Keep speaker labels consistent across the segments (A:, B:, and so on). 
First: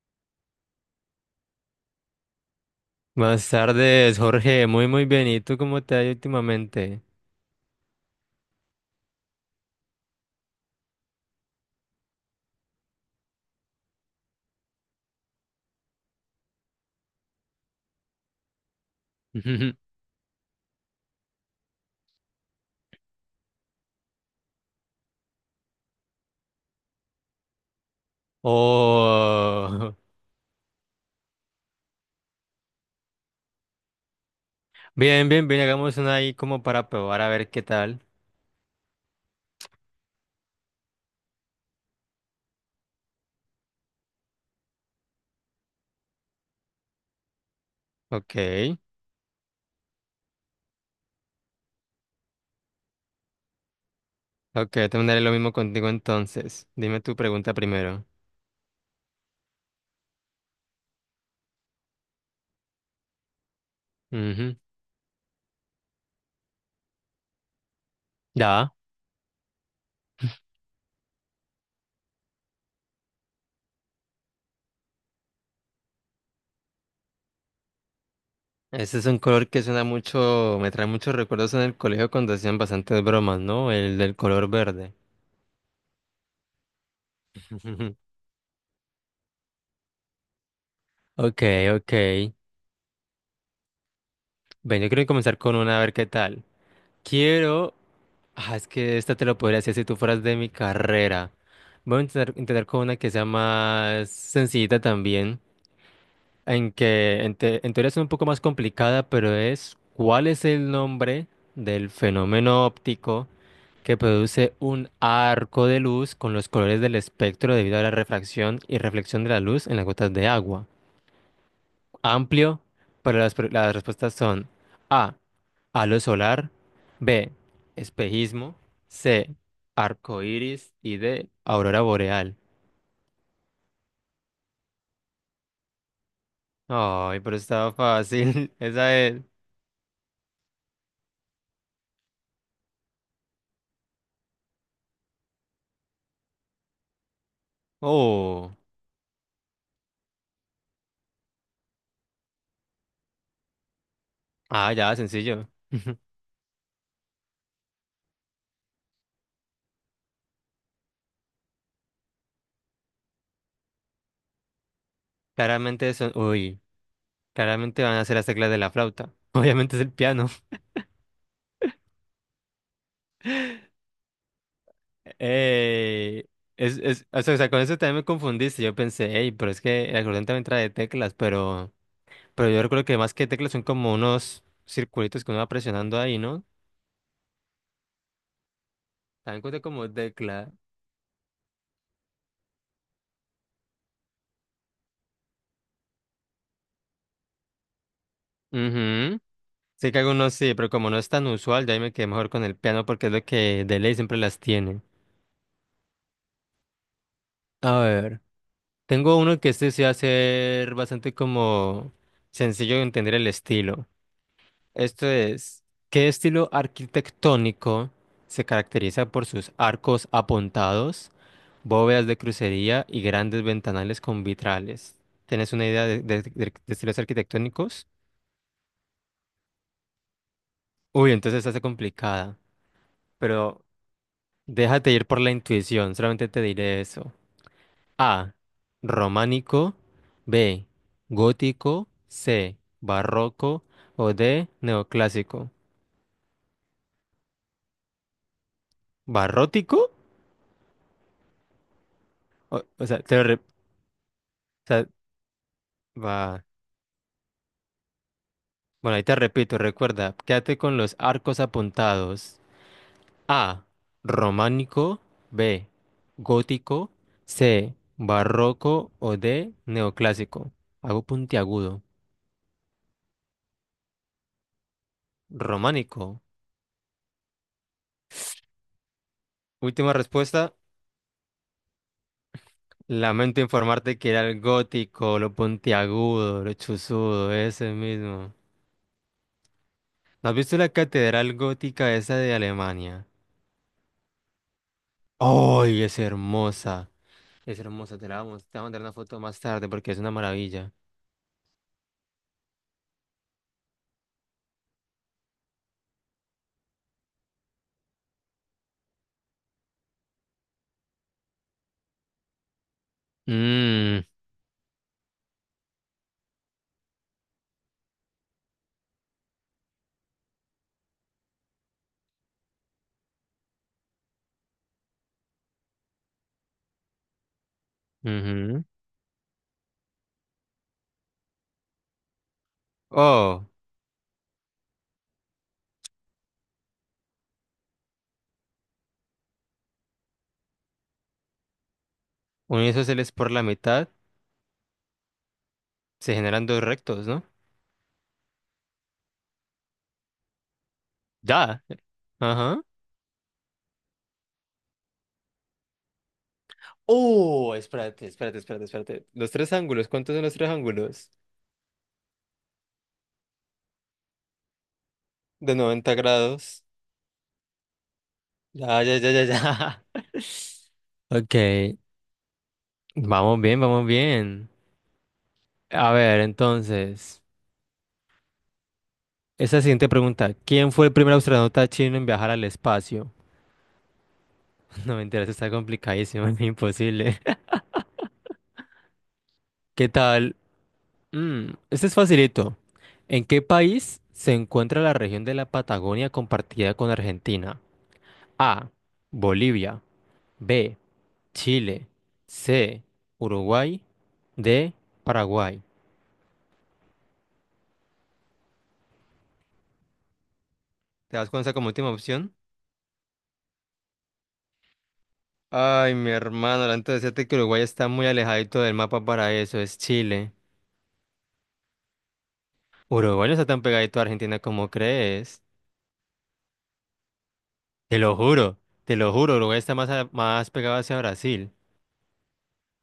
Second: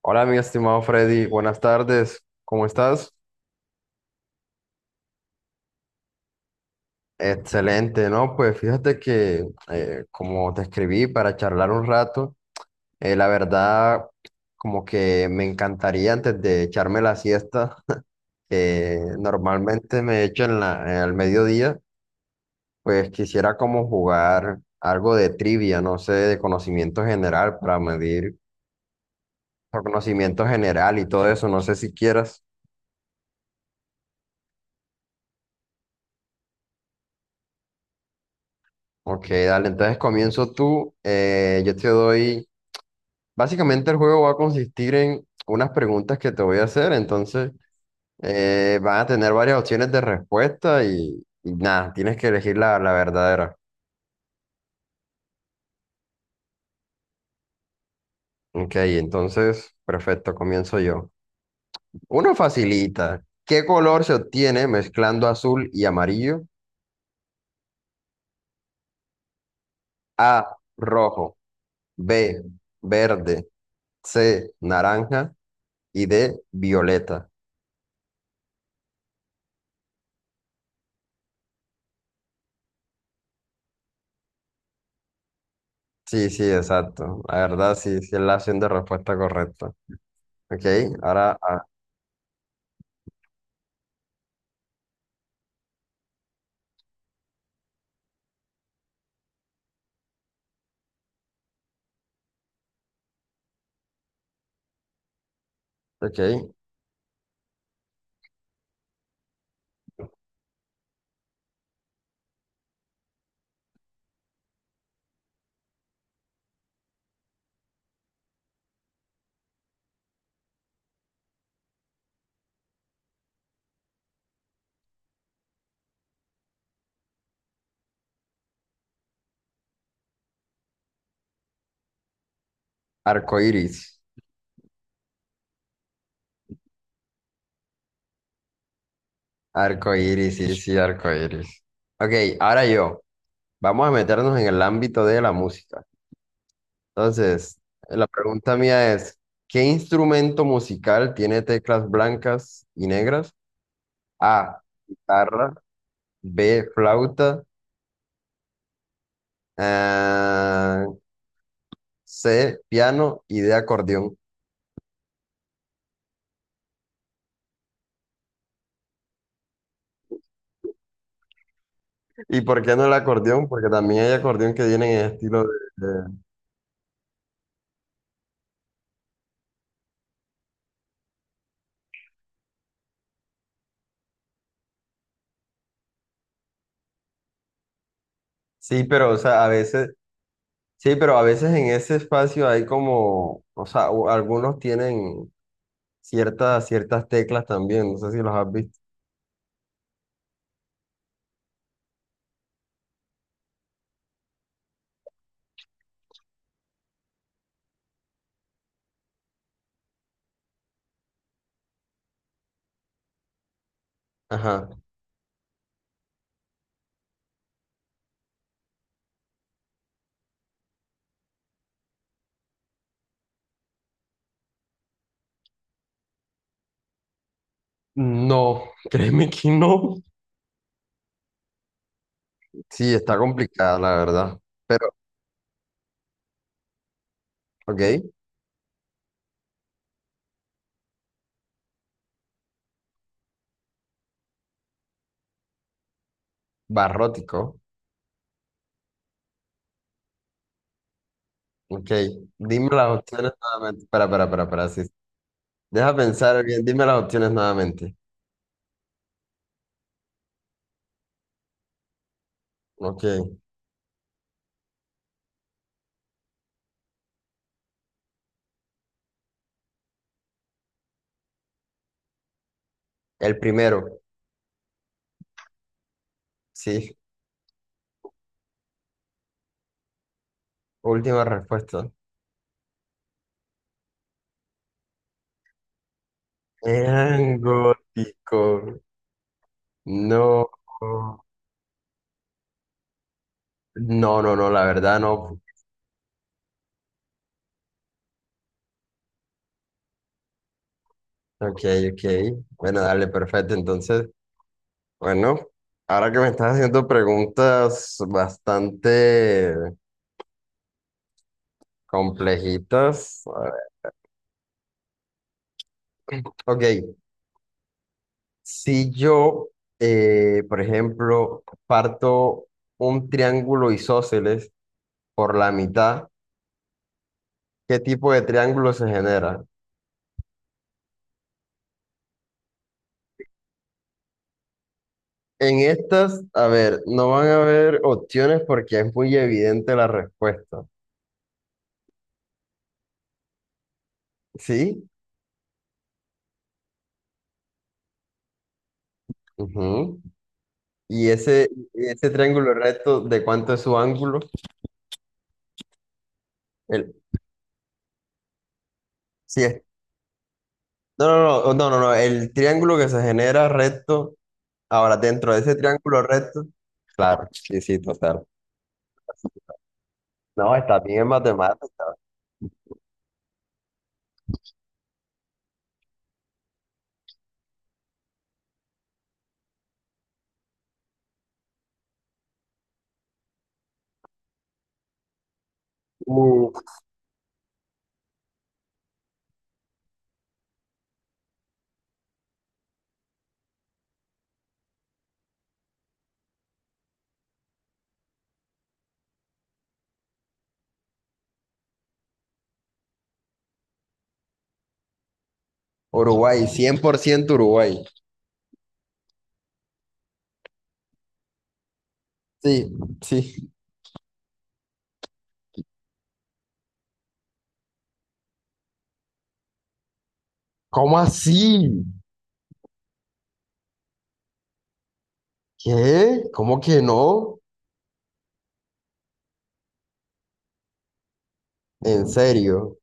A: Hola, mi estimado Freddy, buenas tardes, ¿cómo estás?
B: Buenas tardes, Jorge. Muy bien. ¿Y tú cómo te ha ido últimamente?
A: Excelente, ¿no? Pues fíjate que como te escribí para charlar un rato, la verdad como que me encantaría antes de echarme la siesta, que normalmente me echo en en el mediodía, pues quisiera como jugar algo de trivia, no sé, de conocimiento general para medir por
B: Oh,
A: conocimiento general y todo eso, no sé si quieras.
B: bien. Hagamos una ahí como para probar a ver qué tal.
A: Ok, dale, entonces comienzo tú, yo te doy... Básicamente el juego va a consistir en unas preguntas que te voy a hacer, entonces
B: Ok,
A: van a tener varias opciones de respuesta y nada, tienes que elegir la verdadera.
B: ok. Te mandaré lo mismo contigo entonces. Dime tu pregunta primero.
A: Ok, entonces, perfecto, comienzo yo. Uno facilita. ¿Qué color se
B: Ujú.
A: obtiene mezclando azul y amarillo?
B: Ya.
A: A, rojo, B, verde, C, naranja y D, violeta.
B: Ese es un color que suena mucho, me trae muchos recuerdos en el colegio cuando hacían bastantes bromas, ¿no? El del color verde.
A: Sí, sí, exacto. La verdad, sí, sí es la opción de respuesta correcta. Ok, ahora,
B: Ok,
A: ah,
B: ok. Ven, yo quiero comenzar con una a ver qué tal. Quiero... Ah, es que esta te lo podría hacer si tú fueras de mi carrera. Voy a intentar con una que sea más sencillita también,
A: ok.
B: en que en, te- en teoría es un poco más complicada, pero es ¿cuál es el nombre del fenómeno óptico que produce un arco de luz con los colores del espectro debido a la refracción y reflexión de la luz en las gotas de agua? Amplio, pero las respuestas son A, halo solar, B, espejismo, C, arco iris y D, aurora boreal.
A: Arcoíris,
B: Ay, pero estaba fácil. Esa es.
A: arcoíris, sí, sí, arcoíris. Ok, ahora yo, vamos a meternos en el ámbito de la música. Entonces, la pregunta
B: Oh,
A: mía es, ¿qué instrumento musical tiene teclas blancas y negras? A,
B: ah, ya, sencillo.
A: guitarra, B, flauta, ah, C, piano y D, acordeón.
B: Claramente son. Uy, claramente van a ser las teclas de la flauta. Obviamente es el piano.
A: ¿Y por qué no el acordeón? Porque también hay acordeón que tienen en estilo de-
B: Eh, o sea, con eso también me confundiste. Yo pensé, hey, pero es que el acordeón también trae teclas, pero. Pero yo recuerdo que más que teclas son como unos circulitos que uno va presionando ahí, ¿no?
A: Sí, pero o
B: También
A: sea, a
B: cuenta como
A: veces...
B: tecla.
A: Sí, pero a veces en ese espacio hay como, o sea, o- algunos tienen ciertas teclas también, no sé si los has visto.
B: Ujú. Sé que algunos sí, pero como no es tan usual, ya ahí me quedé mejor con el piano porque es lo que de ley siempre las tiene. A ver. Tengo uno que este sí va a ser bastante como sencillo de entender el estilo.
A: Ajá.
B: Esto es, ¿qué estilo arquitectónico se caracteriza por sus arcos apuntados, bóvedas de crucería y grandes ventanales con vitrales? ¿Tienes una idea de estilos arquitectónicos?
A: No, créeme que no.
B: Uy, entonces esta está complicada,
A: Sí, está
B: pero
A: complicada, la verdad.
B: déjate
A: Pero,
B: ir por la intuición, solamente te diré eso.
A: ok,
B: A, románico, B, gótico, C, barroco o D, neoclásico.
A: barrótico.
B: ¿Barrótico?
A: Ok, dime
B: O
A: las
B: sea, te lo,
A: opciones
B: re- o
A: nuevamente. Espera, espera, espera, espera, sí.
B: sea,
A: Deja
B: Va.
A: pensar bien, dime las opciones nuevamente.
B: Bueno, ahí te repito, recuerda, quédate con los arcos apuntados.
A: Ok,
B: A, románico, B, gótico, C, barroco o D, neoclásico. Hago puntiagudo.
A: el primero,
B: Románico.
A: sí,
B: Última respuesta.
A: última respuesta.
B: Lamento informarte que era el gótico, lo puntiagudo, lo chuzudo,
A: Eran
B: ese mismo.
A: gótico.
B: ¿No has
A: No.
B: visto la catedral gótica esa de Alemania?
A: No, no, no, la verdad no.
B: ¡Ay, es hermosa! Es hermosa, te la vamos, te voy a mandar una foto más tarde porque es una maravilla.
A: Ok, ok. Bueno, dale, perfecto. Entonces, bueno, ahora que me estás haciendo preguntas bastante complejitas. A ver.
B: Mmm,
A: Ok, si yo, por ejemplo, parto un triángulo isósceles por la mitad, ¿qué tipo de
B: ujú.
A: triángulo se genera?
B: Oh,
A: En estas, a ver, no van a haber opciones porque es muy evidente la respuesta.
B: uno de esos por la mitad,
A: ¿Sí?
B: se generan dos rectos, ¿no?
A: Ujú. Y
B: Ya.
A: ese triángulo
B: Ajá.
A: recto, ¿de cuánto es su ángulo? El,
B: Oh, espérate. Los
A: sí,
B: tres
A: es-
B: ángulos, ¿cuántos son los tres
A: no,
B: ángulos?
A: no, no, oh, no, no, no, el triángulo que se genera recto, ahora dentro de ese
B: De 90
A: triángulo recto,
B: grados.
A: claro, sí, sí, total.
B: Ya.
A: No, está bien en
B: Ok,
A: matemáticas.
B: vamos bien. A ver, entonces, esa siguiente pregunta, ¿quién fue el primer astronauta chino en viajar al espacio? No, mentira, eso está complicadísimo, es
A: Uh,
B: imposible. ¿Qué tal? Mm, este es facilito. ¿En qué país se encuentra la región de la Patagonia compartida con Argentina? A. Bolivia. B. Chile. C. Uruguay. D. Paraguay.
A: Uruguay, 100% Uruguay.
B: ¿Te das cuenta como última opción?
A: Sí, sí.
B: Ay, mi hermano, antes de decirte que Uruguay está muy alejadito del mapa para eso, es Chile.
A: ¿Cómo así?
B: Uruguay no está tan pegadito a Argentina como crees.
A: ¿Qué? ¿Cómo que no?
B: Te lo juro, te lo juro, Uruguay está más, más pegado hacia Brasil.
A: ¿En serio?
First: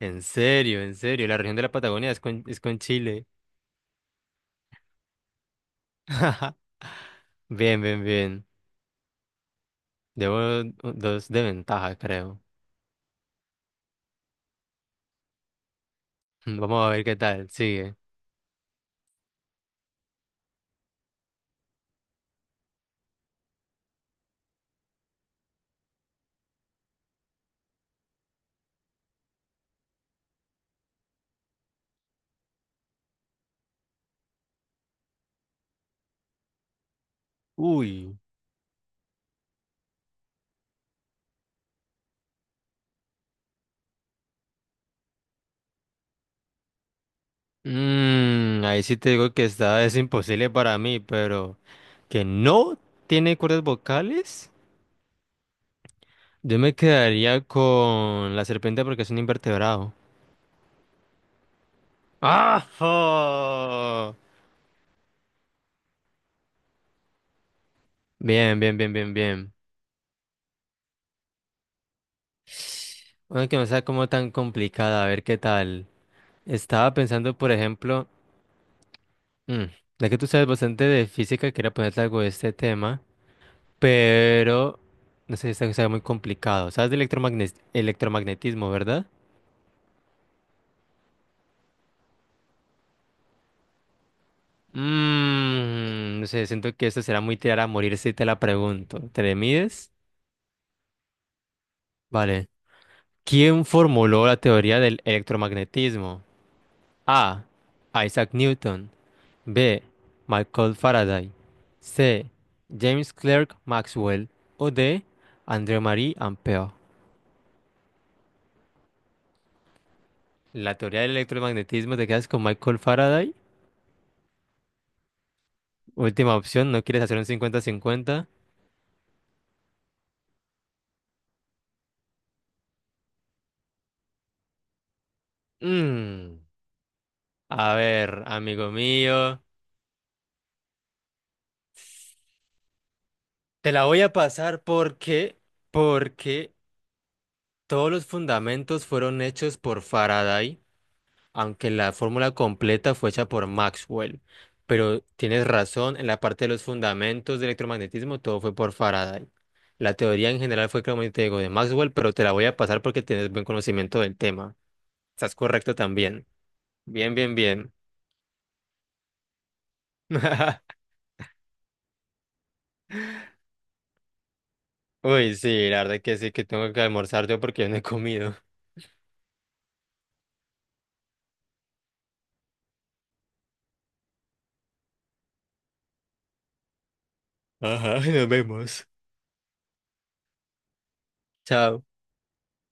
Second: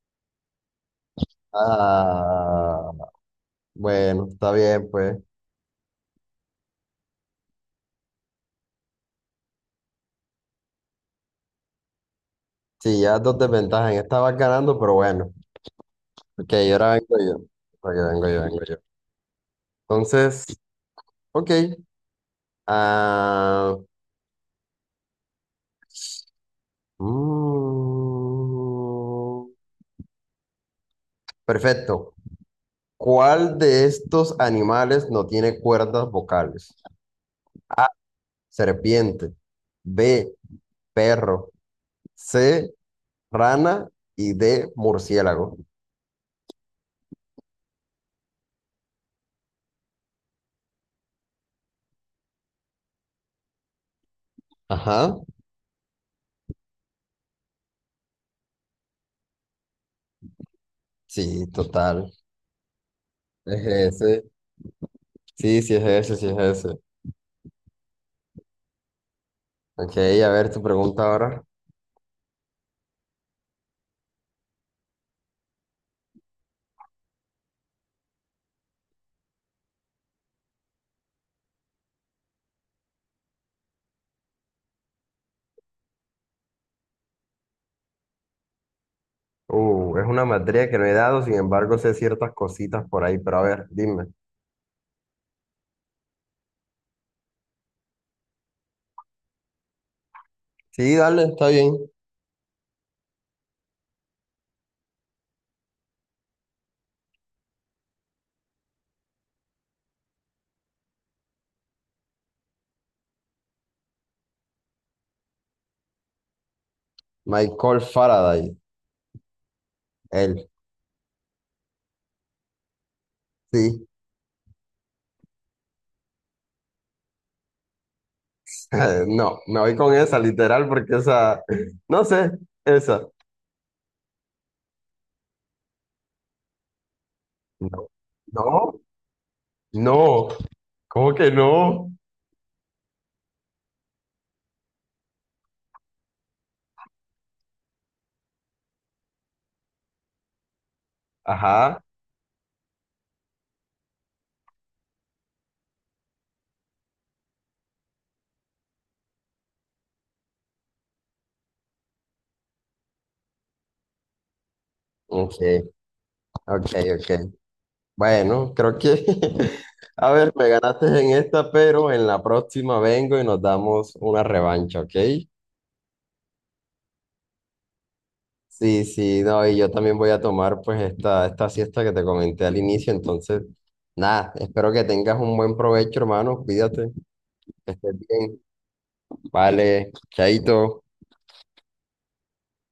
B: En serio, la región de la Patagonia es con
A: Ah,
B: Chile.
A: bueno, está bien, pues.
B: Bien. Debo dos de ventaja, creo.
A: Sí, ya dos desventajas. En esta vas ganando, pero bueno. Ok,
B: Mm, vamos a
A: ahora
B: ver
A: vengo
B: qué
A: yo.
B: tal,
A: Vengo
B: sigue.
A: yo, vengo yo, vengo yo. Entonces, ok. Ah, mm, perfecto. ¿Cuál de estos animales no tiene cuerdas vocales? A,
B: Uy.
A: serpiente. B, perro. C, rana. Y D, murciélago.
B: Mm, ahí sí te digo que está, es imposible para mí, pero que no tiene cuerdas vocales.
A: Ajá.
B: Yo me quedaría con la serpiente porque es un invertebrado.
A: Sí, total.
B: ¡Ah!
A: Es
B: ¡Oh!
A: ese. Sí, sí, es ese, sí, es ese.
B: Bien.
A: Ok, a ver tu pregunta ahora.
B: Bueno, que no sea como tan complicada, a ver qué tal. Estaba pensando, por ejemplo, mm, ya que tú sabes bastante de física, quería ponerte algo de este tema, pero no sé si está muy complicado. ¿Sabes de electromagnetismo, verdad?
A: Es una materia que no he dado, sin embargo sé ciertas cositas por ahí, pero a ver, dime.
B: Mm, no sé, siento que esto será muy tirar a morir si te la pregunto. ¿Te le mides?
A: Sí, dale, está bien.
B: Vale. ¿Quién formuló la teoría del electromagnetismo? A. Isaac Newton. B. Michael Faraday. C. James Clerk Maxwell. O D. André-Marie Ampère.
A: Michael Faraday, él,
B: La teoría del electromagnetismo te quedas con Michael Faraday.
A: sí.
B: Última opción, ¿no quieres hacer un 50-50?
A: No, me voy con esa, literal, porque esa, no sé, esa.
B: Mm, a
A: No,
B: ver,
A: no,
B: amigo mío.
A: no, ¿cómo que no?
B: Te la voy a pasar porque todos los fundamentos fueron hechos por Faraday, aunque
A: Ajá,
B: la fórmula completa fue hecha por Maxwell. Pero tienes razón, en la parte de los fundamentos del electromagnetismo todo fue por Faraday. La teoría en general fue, como te digo, de Maxwell, pero te la voy a pasar porque tienes buen conocimiento del tema. Estás
A: ok,
B: correcto también.
A: ok, ok.
B: Bien.
A: Bueno, creo que, a ver, me ganaste en esta, pero en la próxima vengo y nos damos una revancha, ¿ok?
B: Uy, sí, la verdad que sí, que tengo que almorzar yo porque yo no he comido.
A: Sí, sí, no, y yo también voy a tomar pues esta siesta que te comenté al inicio, entonces, nada, espero que tengas un buen provecho, hermano, cuídate, que estés
B: Ajá, nos
A: bien,
B: vemos.
A: vale, chaito.
B: Chao.